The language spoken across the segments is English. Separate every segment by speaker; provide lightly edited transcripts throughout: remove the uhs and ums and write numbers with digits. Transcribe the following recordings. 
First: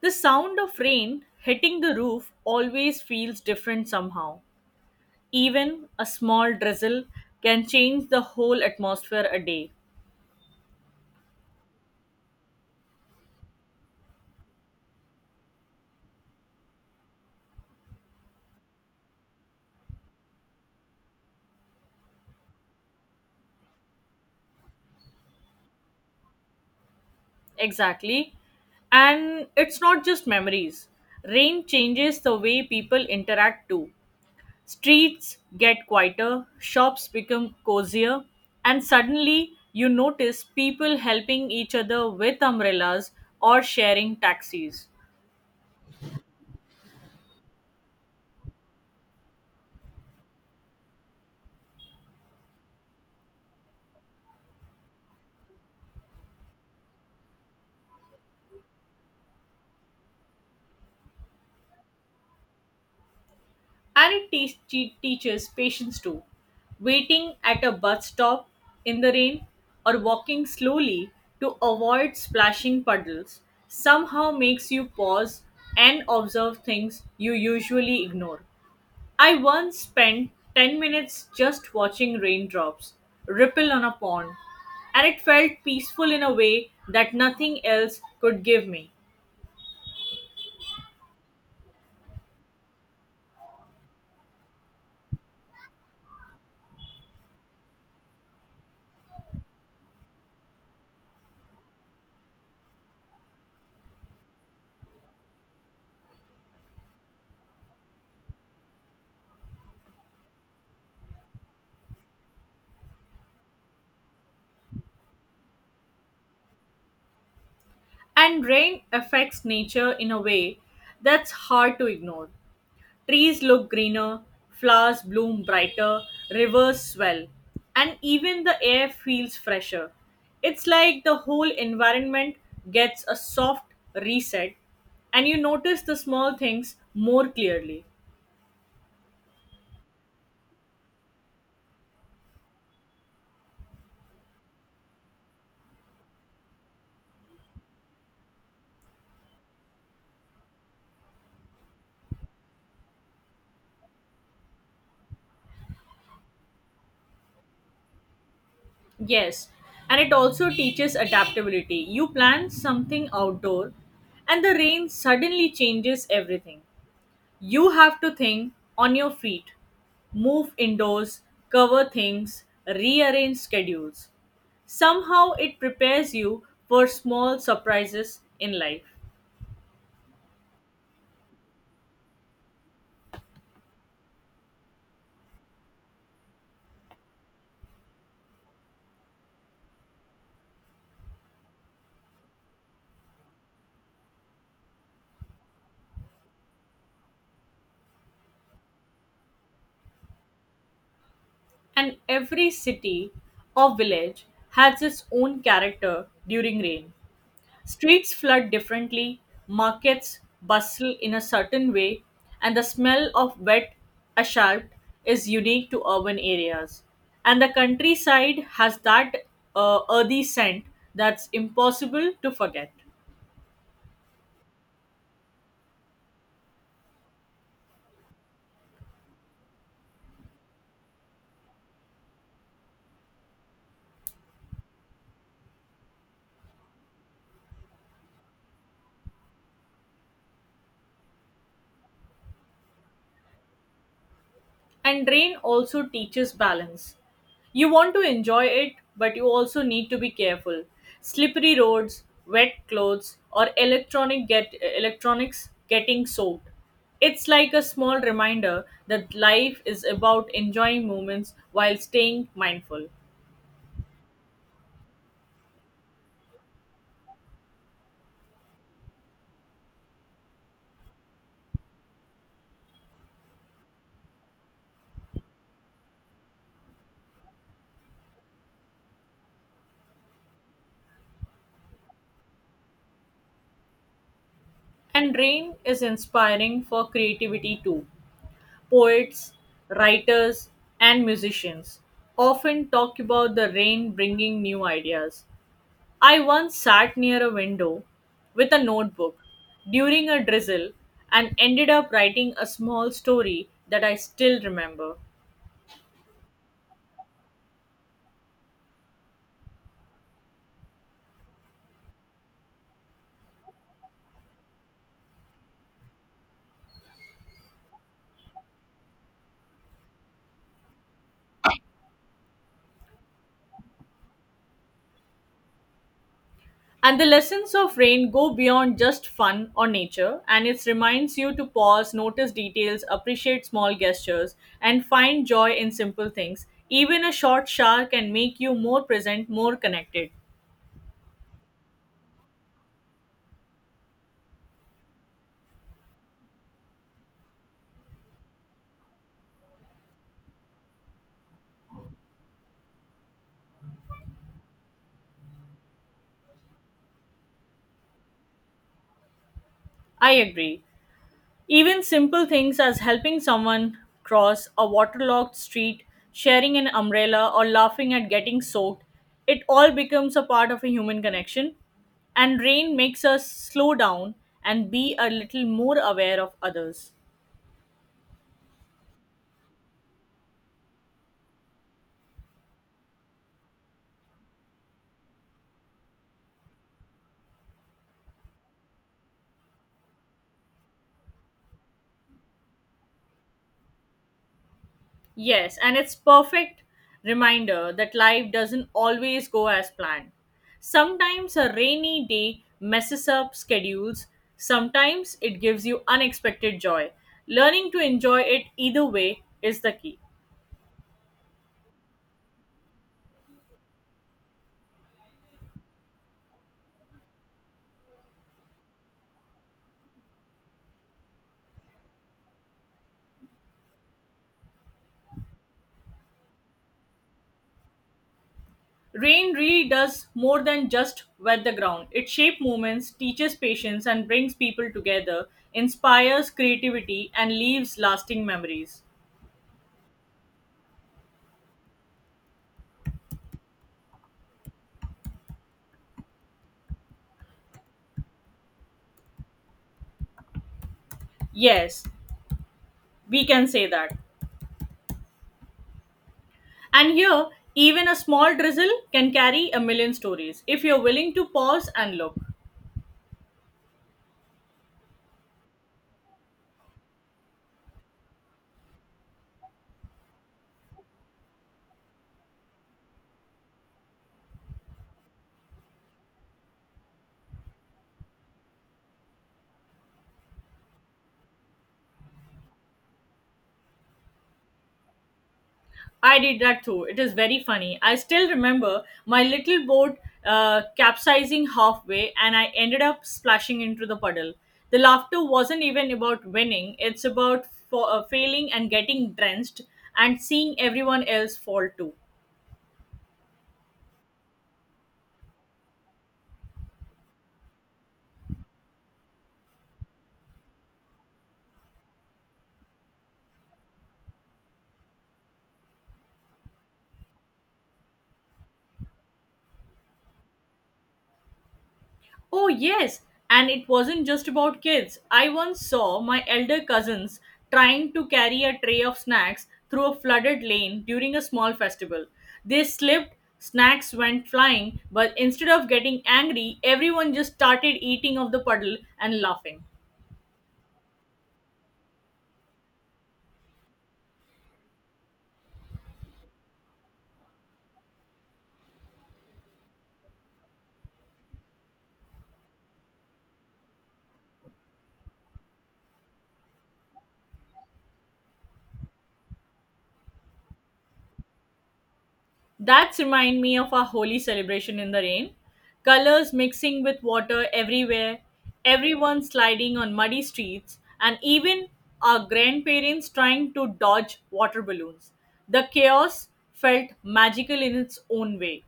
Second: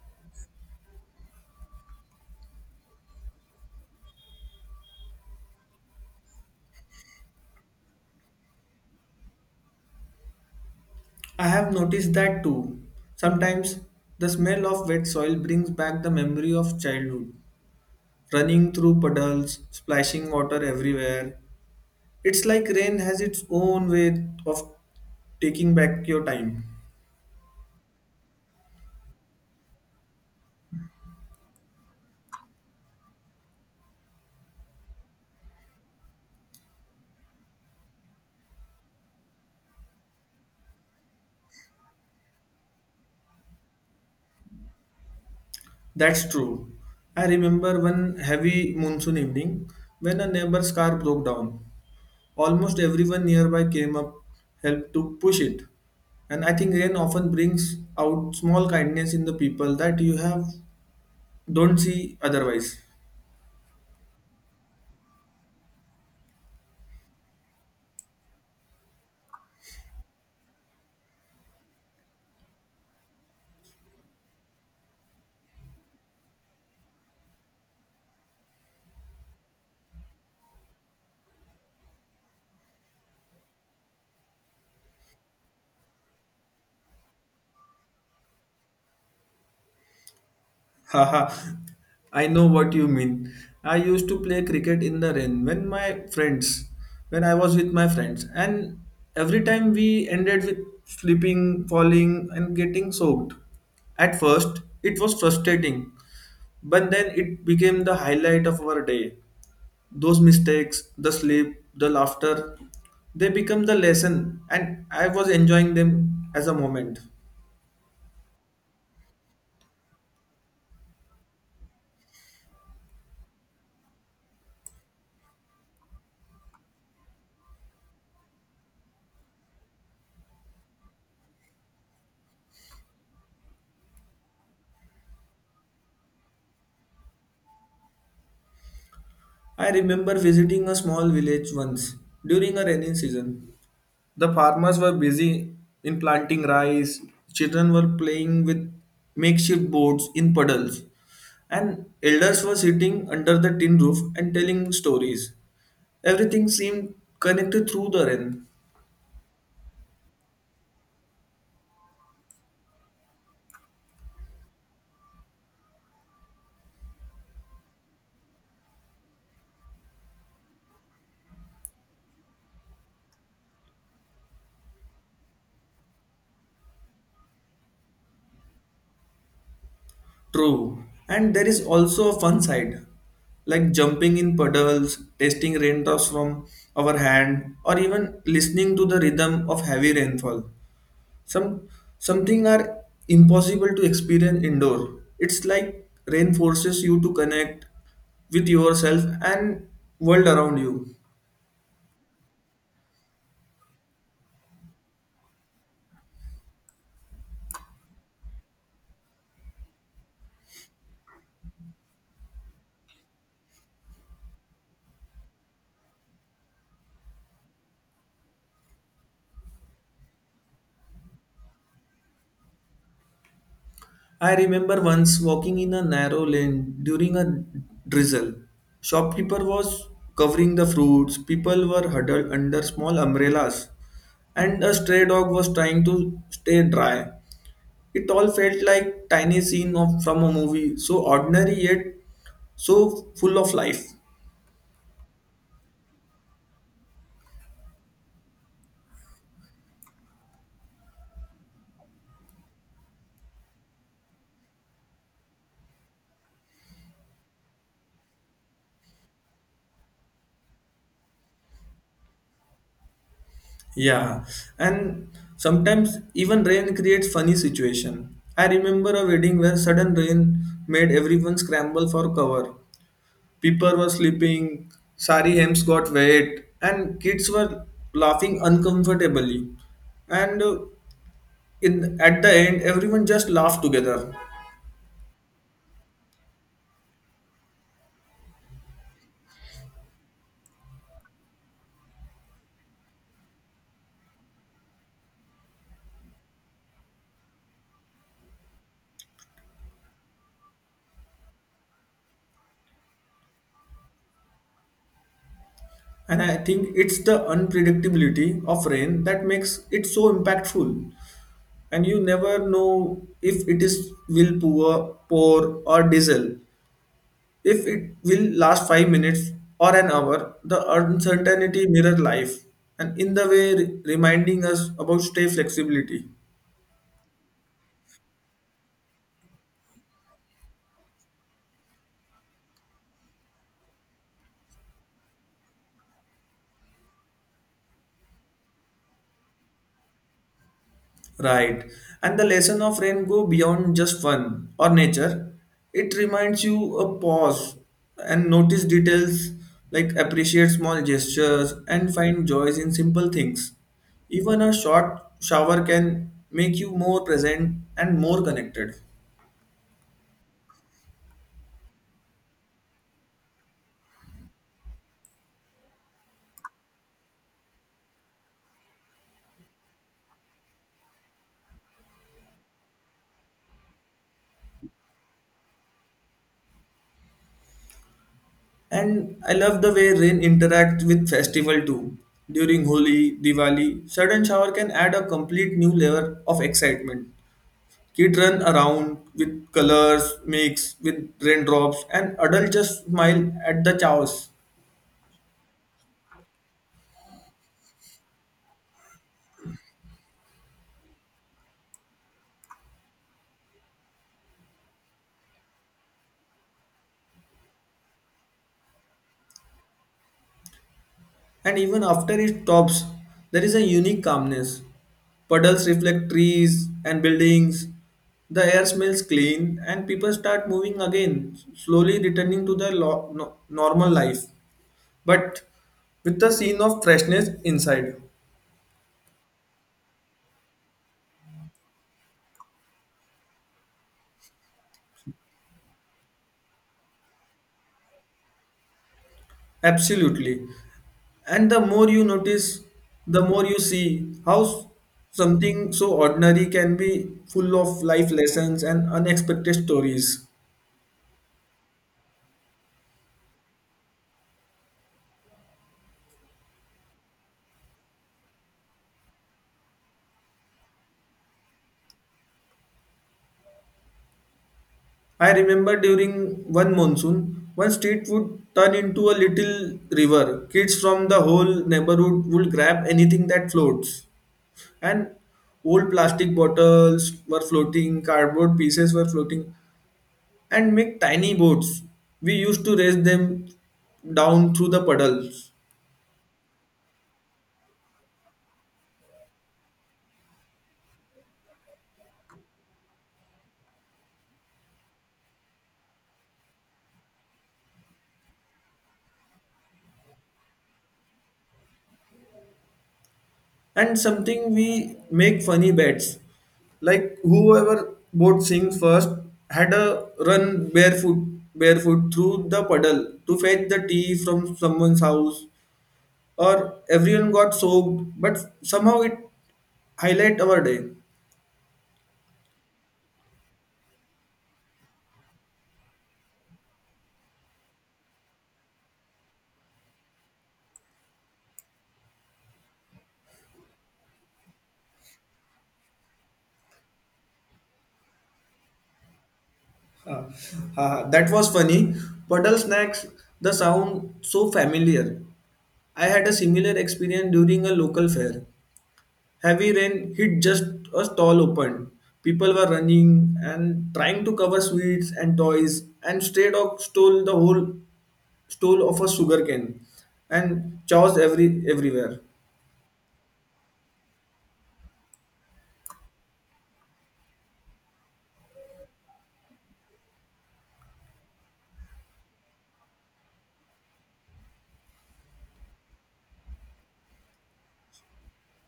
Speaker 1: The sound of rain hitting the roof always feels different somehow. Even a small drizzle can change the whole atmosphere a day.
Speaker 2: I have noticed that too. Sometimes the smell of wet soil brings back the memory of childhood, running through puddles, splashing water everywhere. It's like rain has its own way of taking back your time.
Speaker 1: Exactly. And it's not just memories. Rain changes the way people interact too. Streets get quieter, shops become cozier, and suddenly you notice people helping each other with umbrellas or sharing taxis.
Speaker 2: That's true. I remember one heavy monsoon evening when a neighbor's car broke down. Almost everyone nearby came up, helped to push it. And I think rain often brings out small kindness in the people that you have don't see otherwise.
Speaker 1: And it teaches patience too. Waiting at a bus stop in the rain or walking slowly to avoid splashing puddles somehow makes you pause and observe things you usually ignore. I once spent 10 minutes just watching raindrops ripple on a pond, and it felt peaceful in a way that nothing else could give me.
Speaker 2: Haha, I know what you mean. I used to play cricket in the rain when I was with my friends, and every time we ended with slipping, falling, and getting soaked. At first, it was frustrating, but then it became the highlight of our day. Those mistakes, the sleep, the laughter, they become the lesson, and I was enjoying them as a moment.
Speaker 1: And rain affects nature in a way that's hard to ignore. Trees look greener, flowers bloom brighter, rivers swell, and even the air feels fresher. It's like the whole environment gets a soft reset and you notice the small things more clearly.
Speaker 2: I remember visiting a small village once during a rainy season. The farmers were busy in planting rice, children were playing with makeshift boats in puddles, and elders were sitting under the tin roof and telling stories. Everything seemed connected through the rain.
Speaker 1: Yes, and it also teaches adaptability. You plan something outdoor and the rain suddenly changes everything. You have to think on your feet, move indoors, cover things, rearrange schedules. Somehow it prepares you for small surprises in life.
Speaker 2: True. And there is also a fun side, like jumping in puddles, tasting raindrops from our hand, or even listening to the rhythm of heavy rainfall. Some something are impossible to experience indoor. It's like rain forces you to connect with yourself and world around you.
Speaker 1: And every city or village has its own character during rain. Streets flood differently, markets bustle in a certain way, and the smell of wet asphalt is unique to urban areas. And the countryside has that earthy scent that's impossible to forget.
Speaker 2: I remember once walking in a narrow lane during a drizzle. Shopkeeper was covering the fruits, people were huddled under small umbrellas, and a stray dog was trying to stay dry. It all felt like tiny scene from a movie, so ordinary yet so full of life.
Speaker 1: And rain also teaches balance. You want to enjoy it, but you also need to be careful. Slippery roads, wet clothes, or electronics getting soaked. It's like a small reminder that life is about enjoying moments while staying mindful.
Speaker 2: Yeah, and sometimes even rain creates funny situation. I remember a wedding where sudden rain made everyone scramble for cover. People were sleeping, sari hems got wet, and kids were laughing uncomfortably. And in At the end, everyone just laughed together.
Speaker 1: And rain is inspiring for creativity too. Poets, writers, and musicians often talk about the rain bringing new ideas. I once sat near a window with a notebook during a drizzle and ended up writing a small story that I still remember.
Speaker 2: And I think it's the unpredictability of rain that makes it so impactful, and you never know if it is will pour or diesel. If it will last 5 minutes or an hour, the uncertainty mirror life, and in the way reminding us about stay flexibility.
Speaker 1: And the lessons of rain go beyond just fun or nature, and it reminds you to pause, notice details, appreciate small gestures, and find joy in simple things. Even a short shower can make you more present, more connected.
Speaker 2: Right. And the lesson of rain go beyond just fun or nature. It reminds you a pause and notice details like appreciate small gestures and find joys in simple things. Even a short shower can make you more present and more connected.
Speaker 1: I agree. Even simple things as helping someone cross a waterlogged street, sharing an umbrella, or laughing at getting soaked, it all becomes a part of a human connection. And rain makes us slow down and be a little more aware of others.
Speaker 2: And I love the way rain interacts with festival too. During Holi, Diwali, sudden shower can add a complete new layer of excitement. Kids run around with colors, mix with raindrops, and adults just smile at the chaos.
Speaker 1: Yes, and it's perfect reminder that life doesn't always go as planned. Sometimes a rainy day messes up schedules, sometimes it gives you unexpected joy. Learning to enjoy it either way is the key.
Speaker 2: And even after it stops, there is a unique calmness. Puddles reflect trees and buildings. The air smells clean, and people start moving again, slowly returning to their normal life, but with the scene of freshness inside.
Speaker 1: Rain really does more than just wet the ground. It shapes moments, teaches patience, and brings people together, inspires creativity, and leaves lasting memories.
Speaker 2: Absolutely. And the more you notice, the more you see how something so ordinary can be full of life lessons and unexpected stories.
Speaker 1: Yes, we can say that. And here, even a small drizzle can carry a million stories if you're willing to pause and look.
Speaker 2: I remember during one monsoon, one street would turn into a little river. Kids from the whole neighborhood would grab anything that floats, and old plastic bottles were floating, cardboard pieces were floating, and make tiny boats. We used to race them down through the puddles.
Speaker 1: I did that too. It is very funny. I still remember my little boat capsizing halfway and I ended up splashing into the puddle. The laughter wasn't even about winning, it's about failing and getting drenched and seeing everyone else fall too.
Speaker 2: And something we make funny bets. Like whoever boat sinks first had a run barefoot through the puddle to fetch the tea from someone's house, or everyone got soaked but somehow it highlight our day.
Speaker 1: Oh, yes, and it wasn't just about kids. I once saw my elder cousins trying to carry a tray of snacks through a flooded lane during a small festival. They slipped, snacks went flying, but instead of getting angry, everyone just started eating of the puddle and laughing.
Speaker 2: Haha, that was funny. Puddle snacks the sound so familiar. I had a similar experience during a local fair. Heavy rain hit just a stall opened. People were running and trying to cover sweets and toys, and stray dog stole the whole stole of a sugar cane and chaos everywhere.
Speaker 1: That reminds me of our holy celebration in the rain. Colors mixing with water everywhere, everyone sliding on muddy streets, and even our grandparents trying to dodge water balloons. The chaos felt magical in its own way.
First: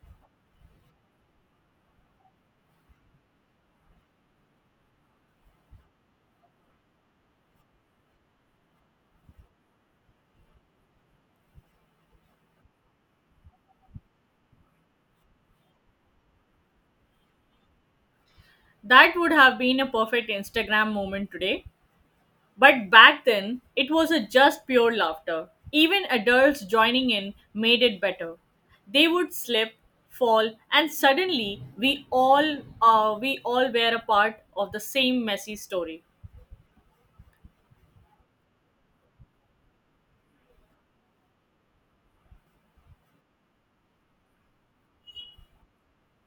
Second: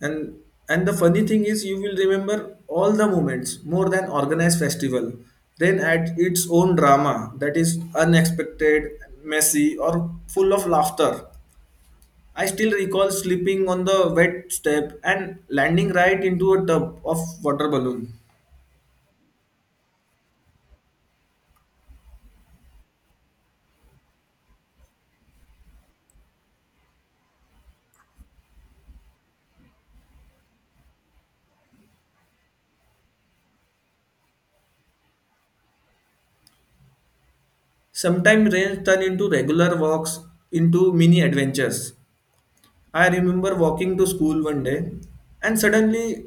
Speaker 2: And and the funny thing is, you will remember all the moments more than organized festival. Rain at its own drama that is unexpected, messy, or full of laughter. I still recall slipping on the wet step and landing right into a tub of water balloon.
Speaker 1: That would have been a perfect Instagram moment today. But back then, it was a just pure laughter. Even adults joining in made it better. They would slip, fall, and suddenly we all were a part of the same messy story.
Speaker 2: Sometimes rains turn into regular walks into mini adventures. I remember walking to school one day, and suddenly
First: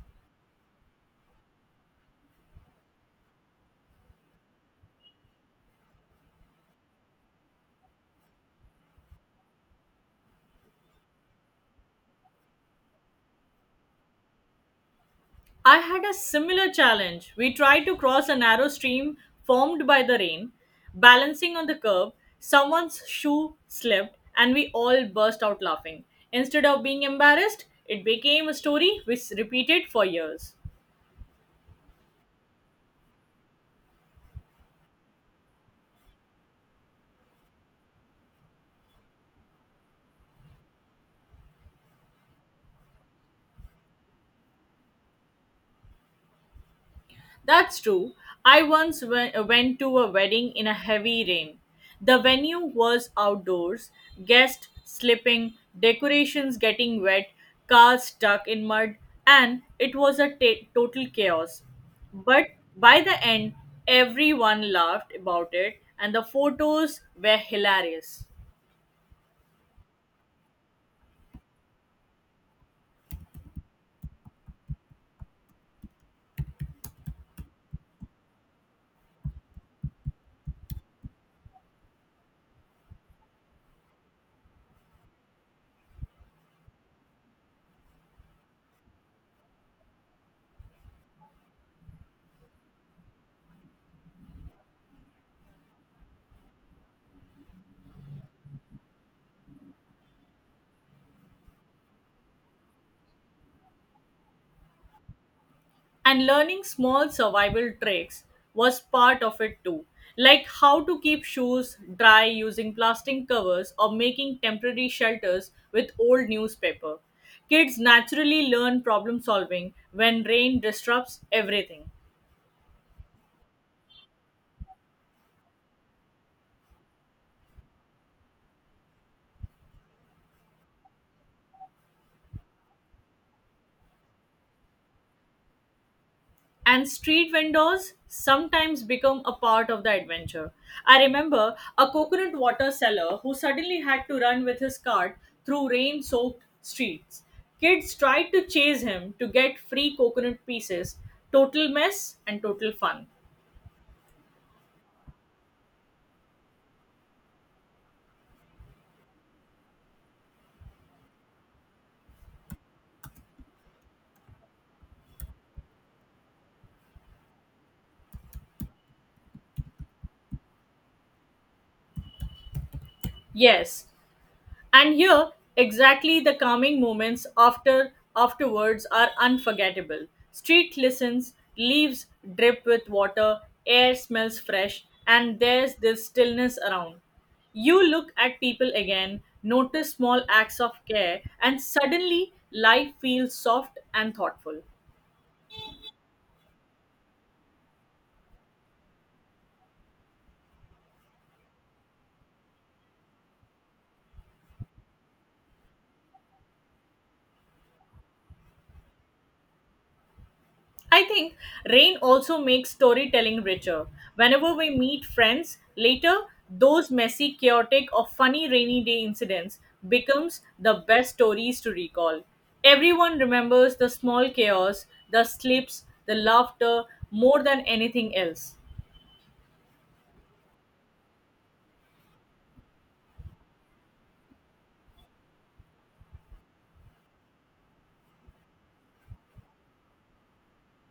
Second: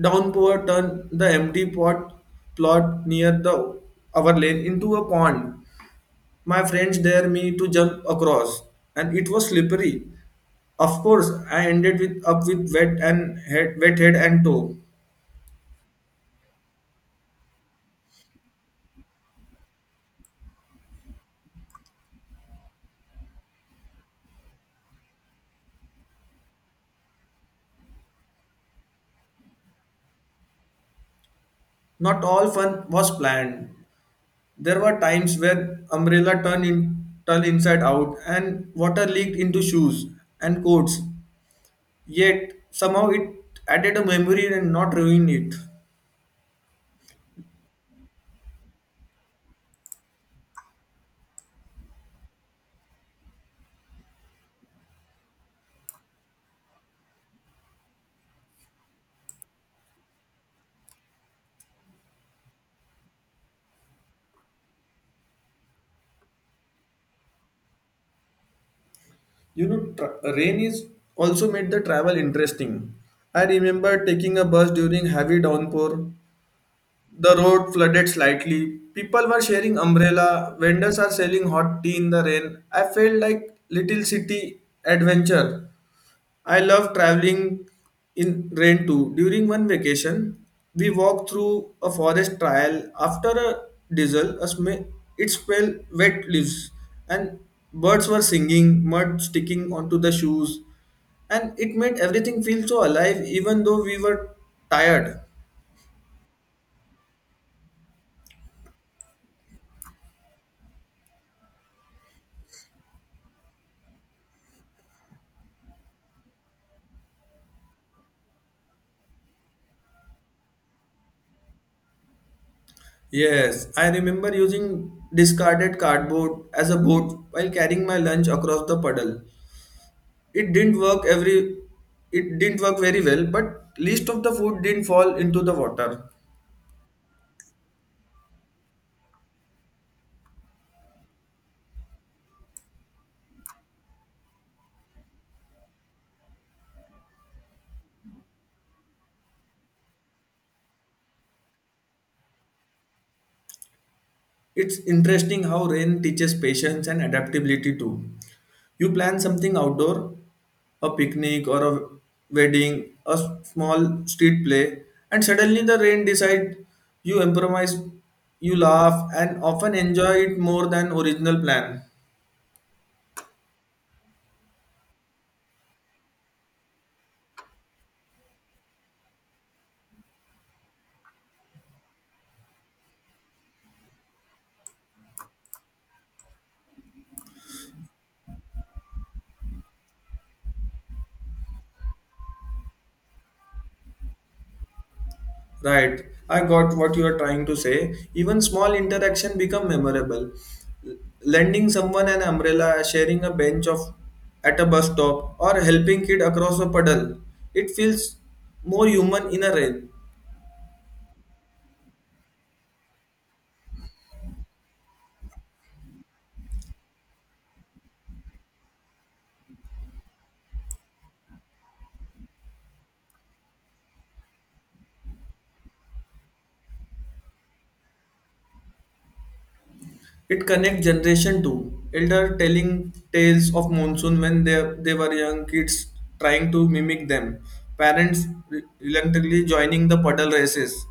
Speaker 2: downpour turned the empty pot plot near the our lane into a pond. My friends dared me to jump across, and it was slippery. Of course, I ended with up with wet head and toe.
Speaker 1: I had a similar challenge. We tried to cross a narrow stream formed by the rain, balancing on the curb. Someone's shoe slipped, and we all burst out laughing. Instead of being embarrassed, it became a story which repeated for years.
Speaker 2: Not all fun was planned. There were times where umbrella turned inside out and water leaked into shoes and coats. Yet somehow it added a memory and not ruined it.
Speaker 1: That's true. Went to a wedding in a heavy rain. The venue was outdoors, guests slipping, decorations getting wet, cars stuck in mud, and it was a ta total chaos. But by the end, everyone laughed about it, and the photos were hilarious.
Speaker 2: You know, rain is also made the travel interesting. I remember taking a bus during heavy downpour. The road flooded slightly. People were sharing umbrella. Vendors are selling hot tea in the rain. I felt like little city adventure. I love traveling in rain too. During one vacation, we walked through a forest trail. After a diesel, it smelled wet leaves, and birds were singing, mud sticking onto the shoes, and it made everything feel so alive even though we were tired.
Speaker 1: And learning small survival tricks was part of it too, like how to keep shoes dry using plastic covers or making temporary shelters with old newspaper. Kids naturally learn problem solving when rain disrupts everything.
Speaker 2: Yes, I remember using discarded cardboard as a boat while carrying my lunch across the puddle. It didn't work every it didn't work very well, but least of the food didn't fall into the water.
Speaker 1: And street vendors sometimes become a part of the adventure. I remember a coconut water seller who suddenly had to run with his cart through rain soaked streets. Kids tried to chase him to get free coconut pieces. Total mess and total fun.
Speaker 2: It's interesting how rain teaches patience and adaptability too. You plan something outdoor, a picnic or a wedding, a small street play, and suddenly the rain decides, you improvise, you laugh, and often enjoy it more than original plan.
Speaker 1: Yes, and here, exactly the calming moments after afterwards are unforgettable. Street listens, leaves drip with water, air smells fresh, and there's this stillness around. You look at people again, notice small acts of care, and suddenly life feels soft and thoughtful.
Speaker 2: Right. I got what you are trying to say. Even small interaction become memorable. L- Lending someone an umbrella, sharing a bench of at a bus stop, or helping kid across a puddle. It feels more human in a rain.
Speaker 1: I think rain also makes storytelling richer. Whenever we meet friends later, those messy, chaotic, or funny rainy day incidents becomes the best stories to recall. Everyone remembers the small chaos, the slips, the laughter more than anything else.
Speaker 2: It connects generation too. Elder telling tales of monsoon when they were young, kids trying to mimic them. Parents reluctantly joining the puddle races.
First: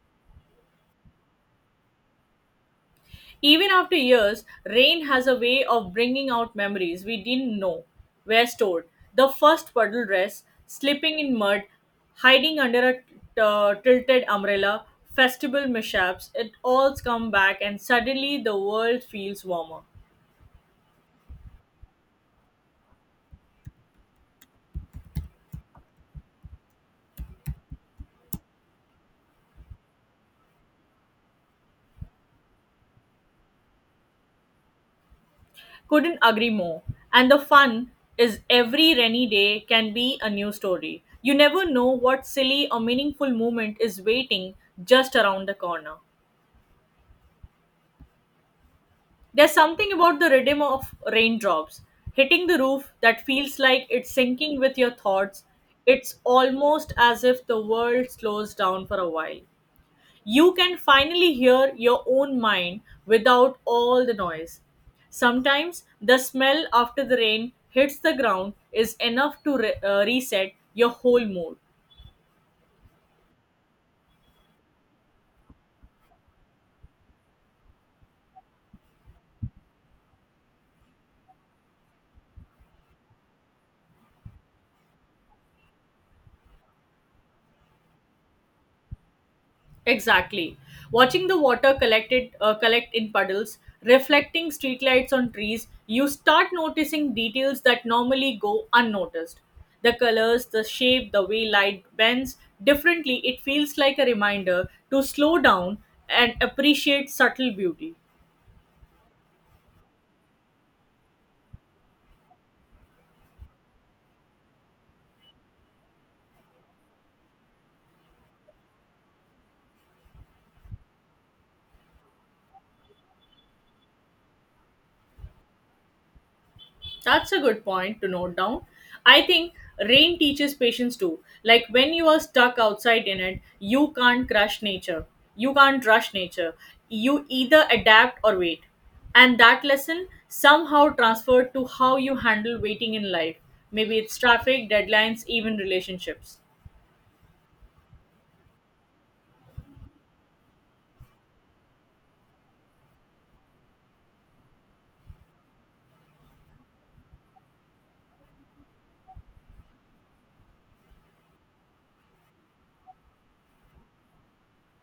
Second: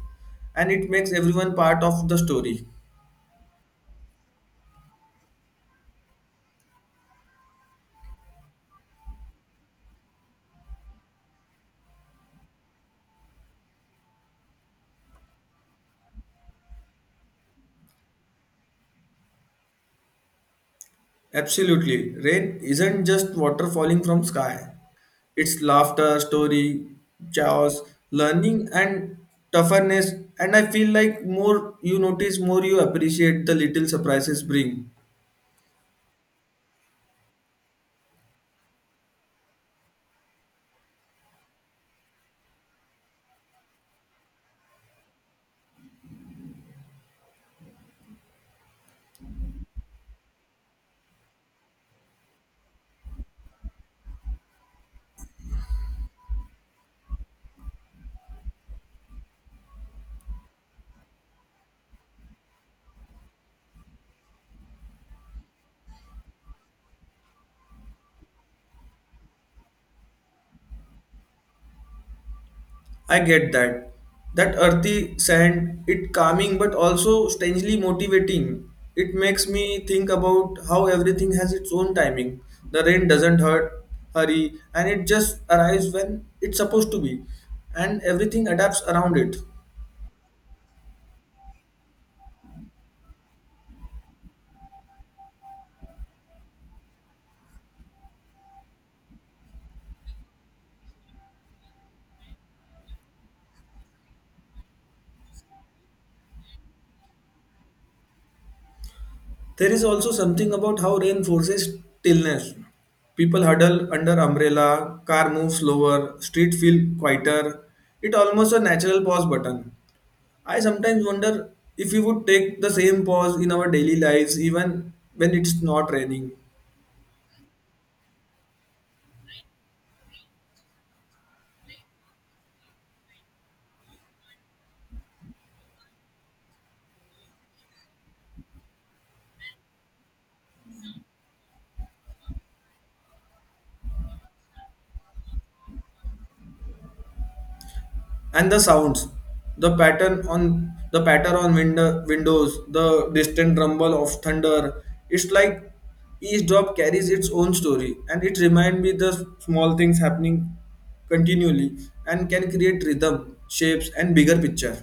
Speaker 2: And it makes everyone part of the story.
Speaker 1: Even after years, rain has a way of bringing out memories we didn't know were stored. The first puddle dress, slipping in mud, hiding under a tilted umbrella, festival mishaps, it all comes back and suddenly the world feels warmer.
Speaker 2: Absolutely. Rain isn't just water falling from sky. It's laughter, story, chaos, learning and toughness, and I feel like more you notice more you appreciate the little surprises bring.
Speaker 1: Couldn't agree more. And the fun is every rainy day can be a new story. You never know what silly or meaningful moment is waiting just around the corner. There's something about the rhythm of raindrops hitting the roof that feels like it's sinking with your thoughts. It's almost as if the world slows down for a while. You can finally hear your own mind without all the noise. Sometimes the smell after the rain hits the ground is enough to reset your whole mood.
Speaker 2: I get that. That earthy sand, it calming but also strangely motivating. It makes me think about how everything has its own timing. The rain doesn't hurry, and it just arrives when it's supposed to be, and everything adapts around it.
Speaker 1: Exactly. Watching the water collected collect in puddles, reflecting streetlights on trees, you start noticing details that normally go unnoticed. The colors, the shape, the way light bends differently, it feels like a reminder to slow down and appreciate subtle beauty.
Speaker 2: There is also something about how rain forces stillness. People huddle under umbrella, car moves slower, street feel quieter. It almost a natural pause button. I sometimes wonder if we would take the same pause in our daily lives even when it's not raining.
Speaker 1: That's a good point to note down. I think rain teaches patience too. Like when you are stuck outside in it, you can't crush nature. You can't rush nature. You either adapt or wait. And that lesson somehow transferred to how you handle waiting in life. Maybe it's traffic, deadlines, even relationships.
Speaker 2: And the sounds, the patter on windows, the distant rumble of thunder. It's like each drop carries its own story, and it reminds me the small things happening continually and can create rhythm, shapes and bigger picture.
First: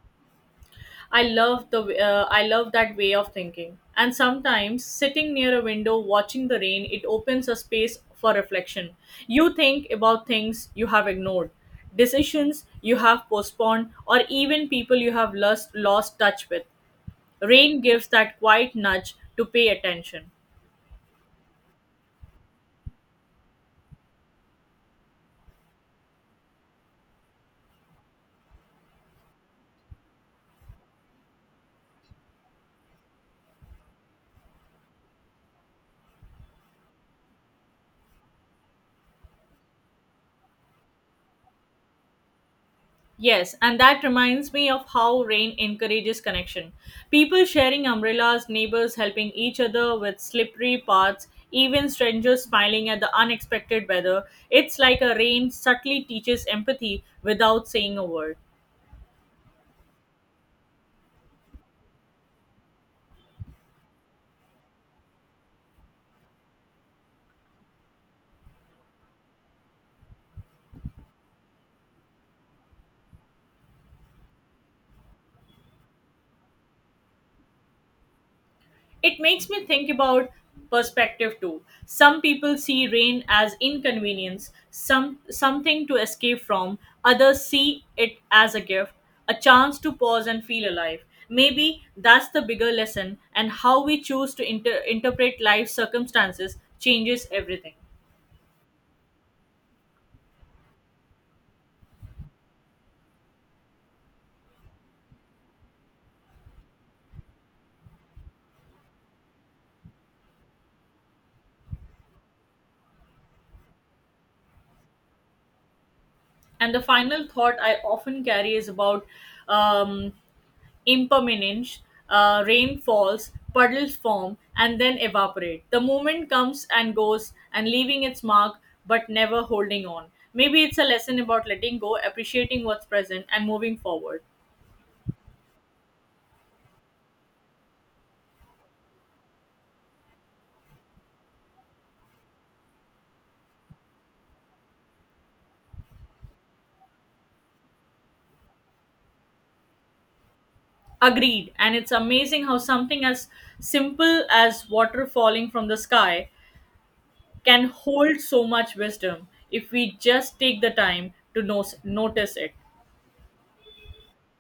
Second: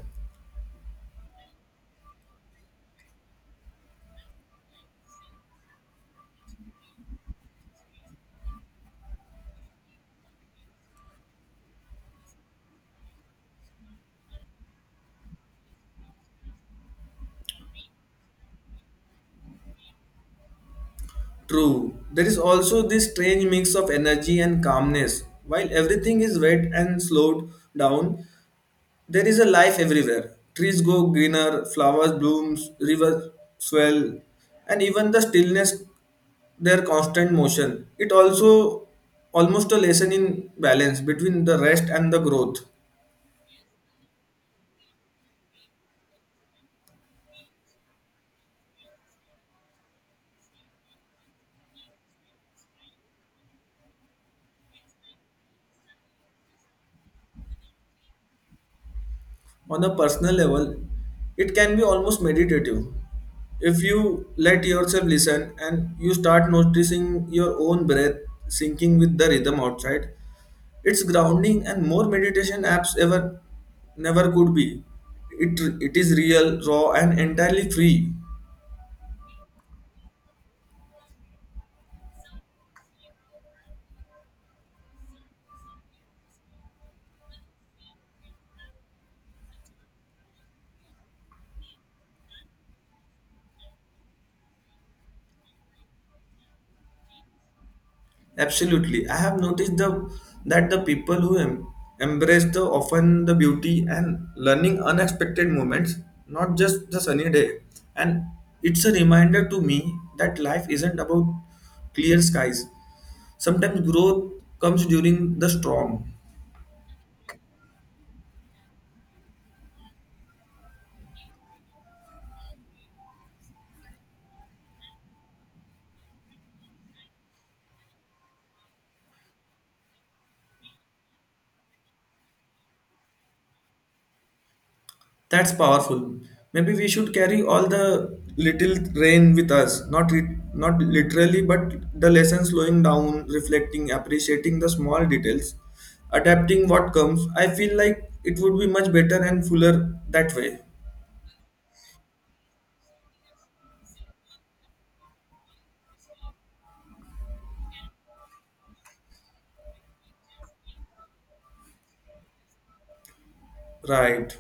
Speaker 1: I love that way of thinking. And sometimes sitting near a window watching the rain, it opens a space for reflection. You think about things you have ignored, decisions you have postponed, or even people you have lost touch with. Rain gives that quiet nudge to pay attention.
Speaker 2: True. There is also this strange mix of energy and calmness. While everything is wet and slowed down, there is a life everywhere. Trees go greener, flowers blooms, rivers swell, and even the stillness, their constant motion. It also almost a lesson in balance between the rest and the growth.
Speaker 1: Yes, and that reminds me of how rain encourages connection. People sharing umbrellas, neighbors helping each other with slippery paths, even strangers smiling at the unexpected weather. It's like a rain subtly teaches empathy without saying a word.
Speaker 2: On a personal level, it can be almost meditative. If you let yourself listen and you start noticing your own breath syncing with the rhythm outside, it's grounding and more meditation apps ever never could be. It is real, raw, and entirely free.
Speaker 1: It makes me think about perspective too. Some people see rain as inconvenience, something to escape from, others see it as a gift, a chance to pause and feel alive. Maybe that's the bigger lesson and how we choose to interpret life circumstances changes everything.
Speaker 2: Absolutely. I have noticed the that the people who embrace the often the beauty and learning unexpected moments, not just the sunny day. And it's a reminder to me that life isn't about clear skies. Sometimes growth comes during the storm.
Speaker 1: And the final thought I often carry is about um, impermanence, rain falls, puddles form, and then evaporate. The moment comes and goes and leaving its mark but never holding on. Maybe it's a lesson about letting go, appreciating what's present, and moving forward.
Speaker 2: That's powerful. Maybe we should carry all the little rain with us, not literally, but the lesson slowing down, reflecting, appreciating the small details, adapting what comes. I feel like it would be much better and fuller that way.
Speaker 1: Agreed. And it's amazing how something as simple as water falling from the sky can hold so much wisdom if we just take the time to notice it.
Speaker 2: Right.